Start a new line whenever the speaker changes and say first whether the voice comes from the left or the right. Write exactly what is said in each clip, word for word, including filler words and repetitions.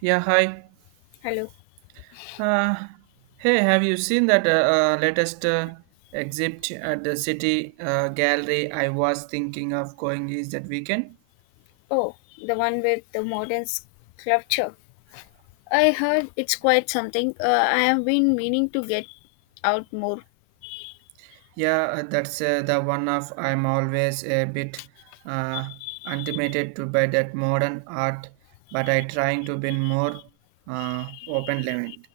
right: Yeah, hi.
left: Hello.
right: Uh, Hey, have you seen that uh, uh, latest uh, exhibit at the City uh, Gallery? I was thinking of going is that weekend.
left: Oh, the one with the modern sculpture. I heard it's quite something. Uh, I have been meaning to get out more.
right: Yeah, uh, that's uh, the one of I'm always a bit uh, intimidated to by that modern art, but I trying to be more uh, open-minded.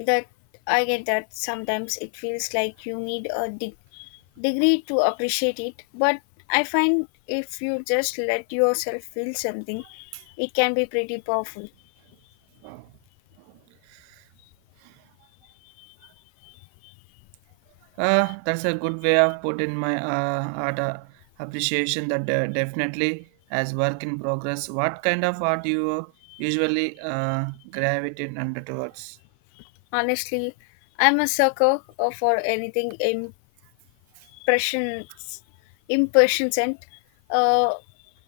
left: That I get that sometimes it feels like you need a de- degree to appreciate it, but I find if you just let yourself feel something, it can be pretty powerful.
right: Uh, that's a good way of putting my uh, art uh, appreciation that uh, definitely as work in progress. What kind of art you usually uh, gravitate under towards?
left: Honestly, I'm a sucker uh, for anything im- impressions impressions and uh,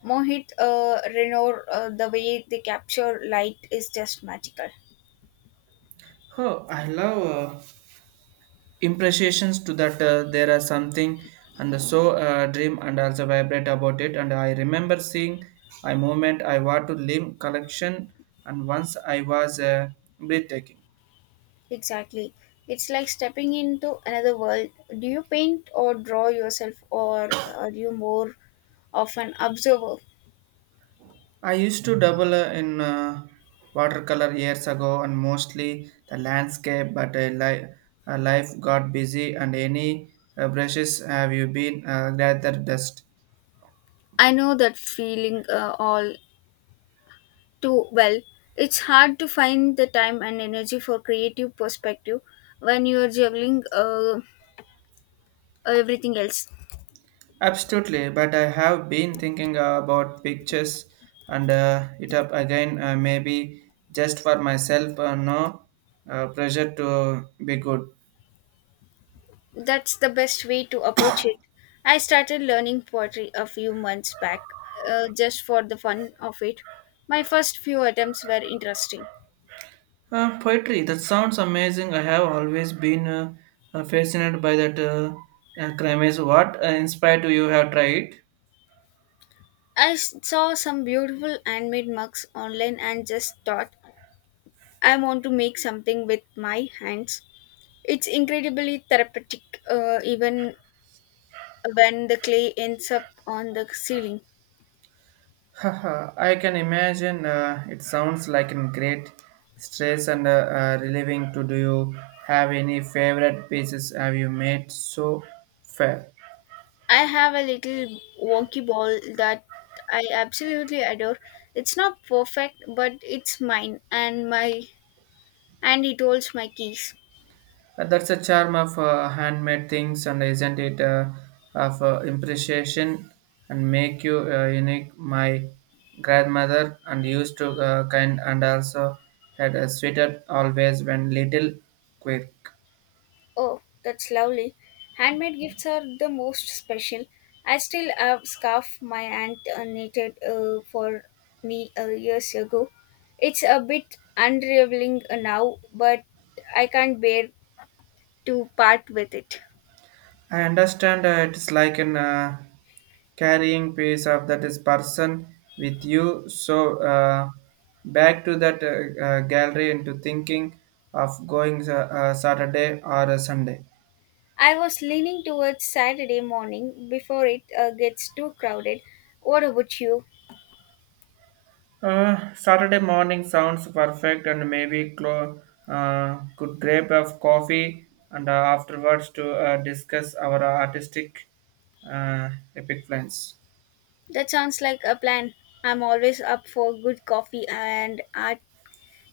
left: mohit, uh, Renoir. Uh, the way they capture light is just magical.
right: Oh, I love uh, impressions to that. Uh, there are something and so uh, dream and also vibrate about it. And I remember seeing a moment I want to leave collection and once I was uh, breathtaking.
left: Exactly, it's like stepping into another world. Do you paint or draw yourself, or uh, are you more of an observer?
right: I used to double uh, in uh, watercolor years ago and mostly the landscape, but uh, li- uh, life got busy and any uh, brushes have you been uh, gathered dust?
left: I know that feeling uh, all too well. It's hard to find the time and energy for creative perspective when you're juggling uh, everything else.
right: Absolutely, but I have been thinking uh, about pictures and uh, it up again, uh, maybe just for myself, uh, no uh, pressure to be good.
left: That's the best way to approach it. I started learning poetry a few months back, uh, just for the fun of it. My first few attempts were interesting.
right: Uh, poetry, that sounds amazing. I have always been uh, uh, fascinated by that uh, uh, crime is what uh, inspired you have tried.
left: I s- saw some beautiful handmade mugs online and just thought, I want to make something with my hands. It's incredibly therapeutic, uh, even when the clay ends up on the ceiling.
right: Haha, I can imagine uh, it sounds like a great stress and uh, uh, relieving to do you have any favorite pieces have you made so far?
left: I have a little wonky ball that I absolutely adore. It's not perfect, but it's mine and my and it holds my keys.
right: Uh, that's the charm of uh, handmade things, and isn't it uh, of uh, imprecision and make you uh, unique? My grandmother and used to uh, kind and also had a sweeter always when little quick.
left: Oh, that's lovely. Handmade gifts are the most special. I still have scarf my aunt uh, knitted uh, for me uh, years ago. It's a bit unraveling uh, now, but I can't bear to part with it.
right: I understand uh, it's like an uh, carrying piece of that is person with you. So uh, back to that uh, uh, gallery into thinking of going uh, uh, Saturday or a Sunday.
left: I was leaning towards Saturday morning before it uh, gets too crowded. What about you?
right: Uh, Saturday morning sounds perfect, and maybe clo- uh, could grab of coffee and uh, afterwards to uh, discuss our artistic uh, epic plans.
left: That sounds like a plan. I'm always up for good coffee and art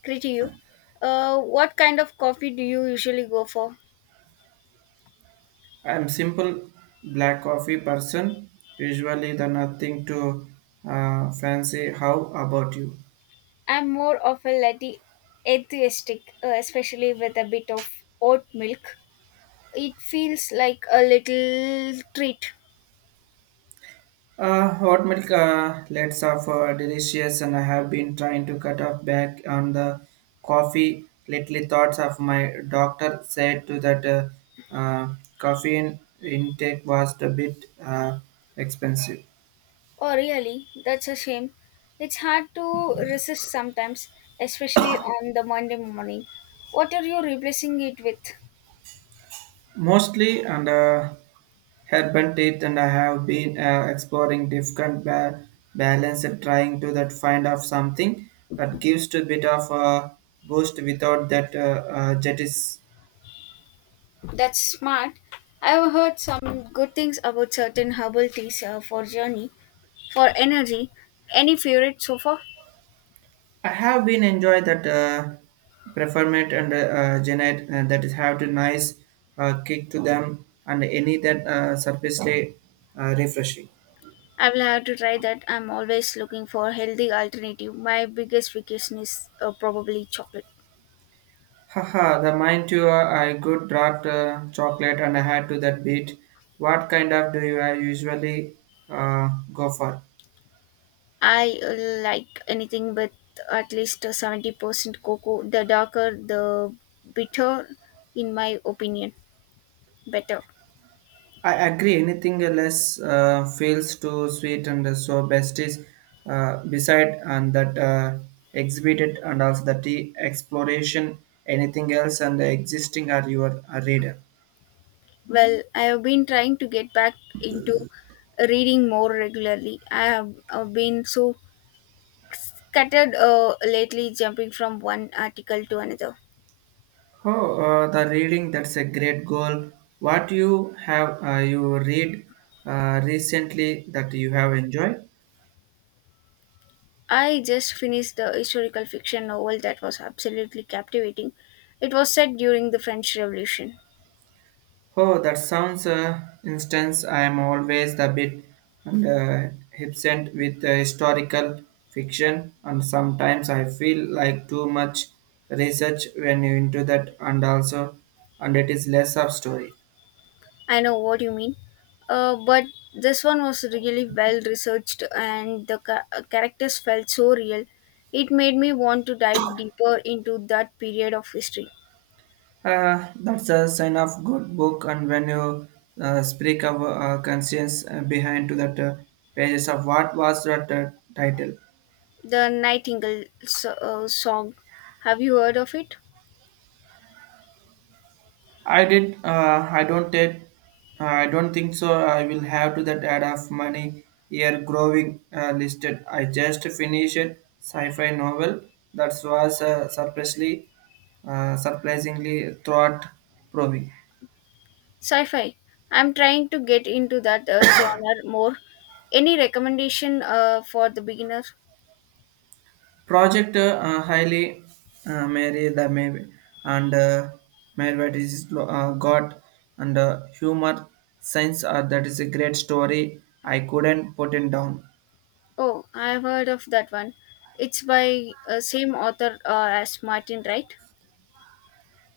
left: Crit you. Uh, what kind of coffee do you usually go for?
right: I am simple black coffee person, usually the nothing to uh, fancy. How about you?
left: I'm more of a latte enthusiastic, uh, especially with a bit of oat milk. It feels like a little treat.
right: Uh, hot milk uh, lets off uh, delicious, and I have been trying to cut off back on the coffee lately. Thoughts of my doctor said to that uh, uh, caffeine intake was a bit uh, expensive,
left: Oh, really? That's a shame. It's hard to resist sometimes, especially on the Monday morning. What are you replacing it with?
right: mostly and uh, herbal teeth, and I have been uh, exploring different ba- balance and trying to that find out something that gives to a bit of a boost without that uh, uh, jetis.
left: That's smart. I've heard some good things about certain herbal teas uh, for journey, for energy. Any favorite so far?
right: I have been enjoyed that uh, performance and uh, uh, Janet uh, that is have to nice uh, kick to them and any that uh, surface day uh, refreshing.
left: I will have to try that. I'm always looking for healthy alternative. My biggest weakness is uh, probably chocolate.
right: Haha, the mind to uh, I good dark uh, chocolate and I had to that beat. What kind of do you uh, usually uh, go for?
left: I uh, like anything with at least uh, seventy percent cocoa. The darker, the bitter, in my opinion, better.
right: I agree. Anything less uh, feels too sweet, and so best is uh, beside and that uh, exhibited, and also the tea exploration. Anything else and the existing are your uh, reader.
left: Well, I have been trying to get back into reading more regularly. I have uh, been so scattered uh, lately, jumping from one article to another.
right: Oh, uh, the reading that's a great goal. What you have uh, you read uh, recently that you have enjoyed?
left: I just finished the historical fiction novel that was absolutely captivating. It was set during the French Revolution.
right: Oh, that sounds uh, instance. I am always a bit and uh, absent with uh, historical fiction, and sometimes I feel like too much research when you into that, and also, and it is less of story.
left: I know what you mean. Uh, but this one was really well researched and the ca- uh, characters felt so real. It made me want to dive deeper into that period of history.
right: Uh, that's a sign of good book, and when you uh, speak of uh, conscience uh, behind to that uh, pages of what was that uh, title,
left: The Nightingale so- uh, song. Have you heard of it?
right: I did. Uh, I don't take. Uh, I don't think so. I will have to that ad of money year growing uh, listed. I just finished sci-fi novel that was uh, surprisingly, uh, surprisingly thought proving.
left: Sci fi. I'm trying to get into that uh, genre more. Any recommendation uh, for the beginner?
right: Project uh, uh, highly uh, Mary the Mary and uh, Mary what is lo- uh, God and uh, humor science. Uh, that is a great story. I couldn't put it down.
left: Oh, I've heard of that one. It's by uh, same author uh, as Martin, right?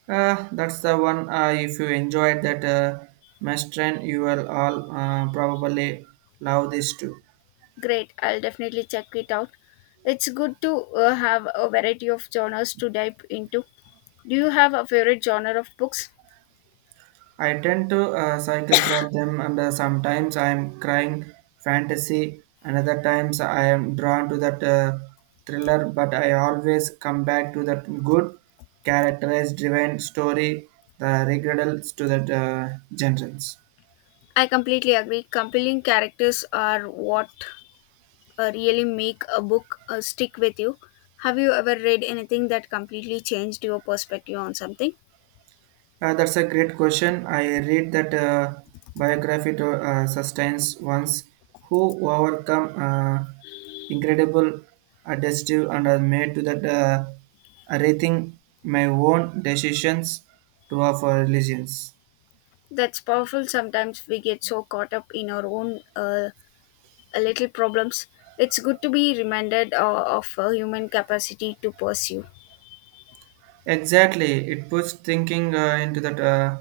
right: Uh, that's the one. Uh, if you enjoyed that uh, Mestran, you will all uh, probably love this too.
left: Great, I'll definitely check it out. It's good to uh, have a variety of genres to dive into. Do you have a favorite genre of books?
right: I tend to uh, cycle through them, and uh, sometimes I am crying fantasy, and other times I am drawn to that uh, thriller. But I always come back to that good, characterized, driven story, the regrets to that uh, genres.
left: I completely agree. Compelling characters are what uh, really make a book uh, stick with you. Have you ever read anything that completely changed your perspective on something?
right: Uh, that's a great question. I read that uh, biography to uh, sustains ones who overcome uh, incredible adjective and are made to that uh, rethink my own decisions to offer religions.
left: That's powerful. Sometimes we get so caught up in our own uh, little problems. It's good to be reminded uh, of uh, human capacity to pursue.
right: Exactly, it puts thinking uh, into that uh,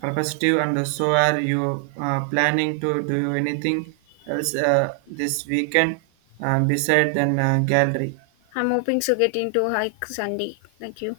right: perspective, and so are you uh, planning to do anything else uh, this weekend uh, beside than uh, gallery?
left: I'm hoping to get into hike Sunday. Thank you.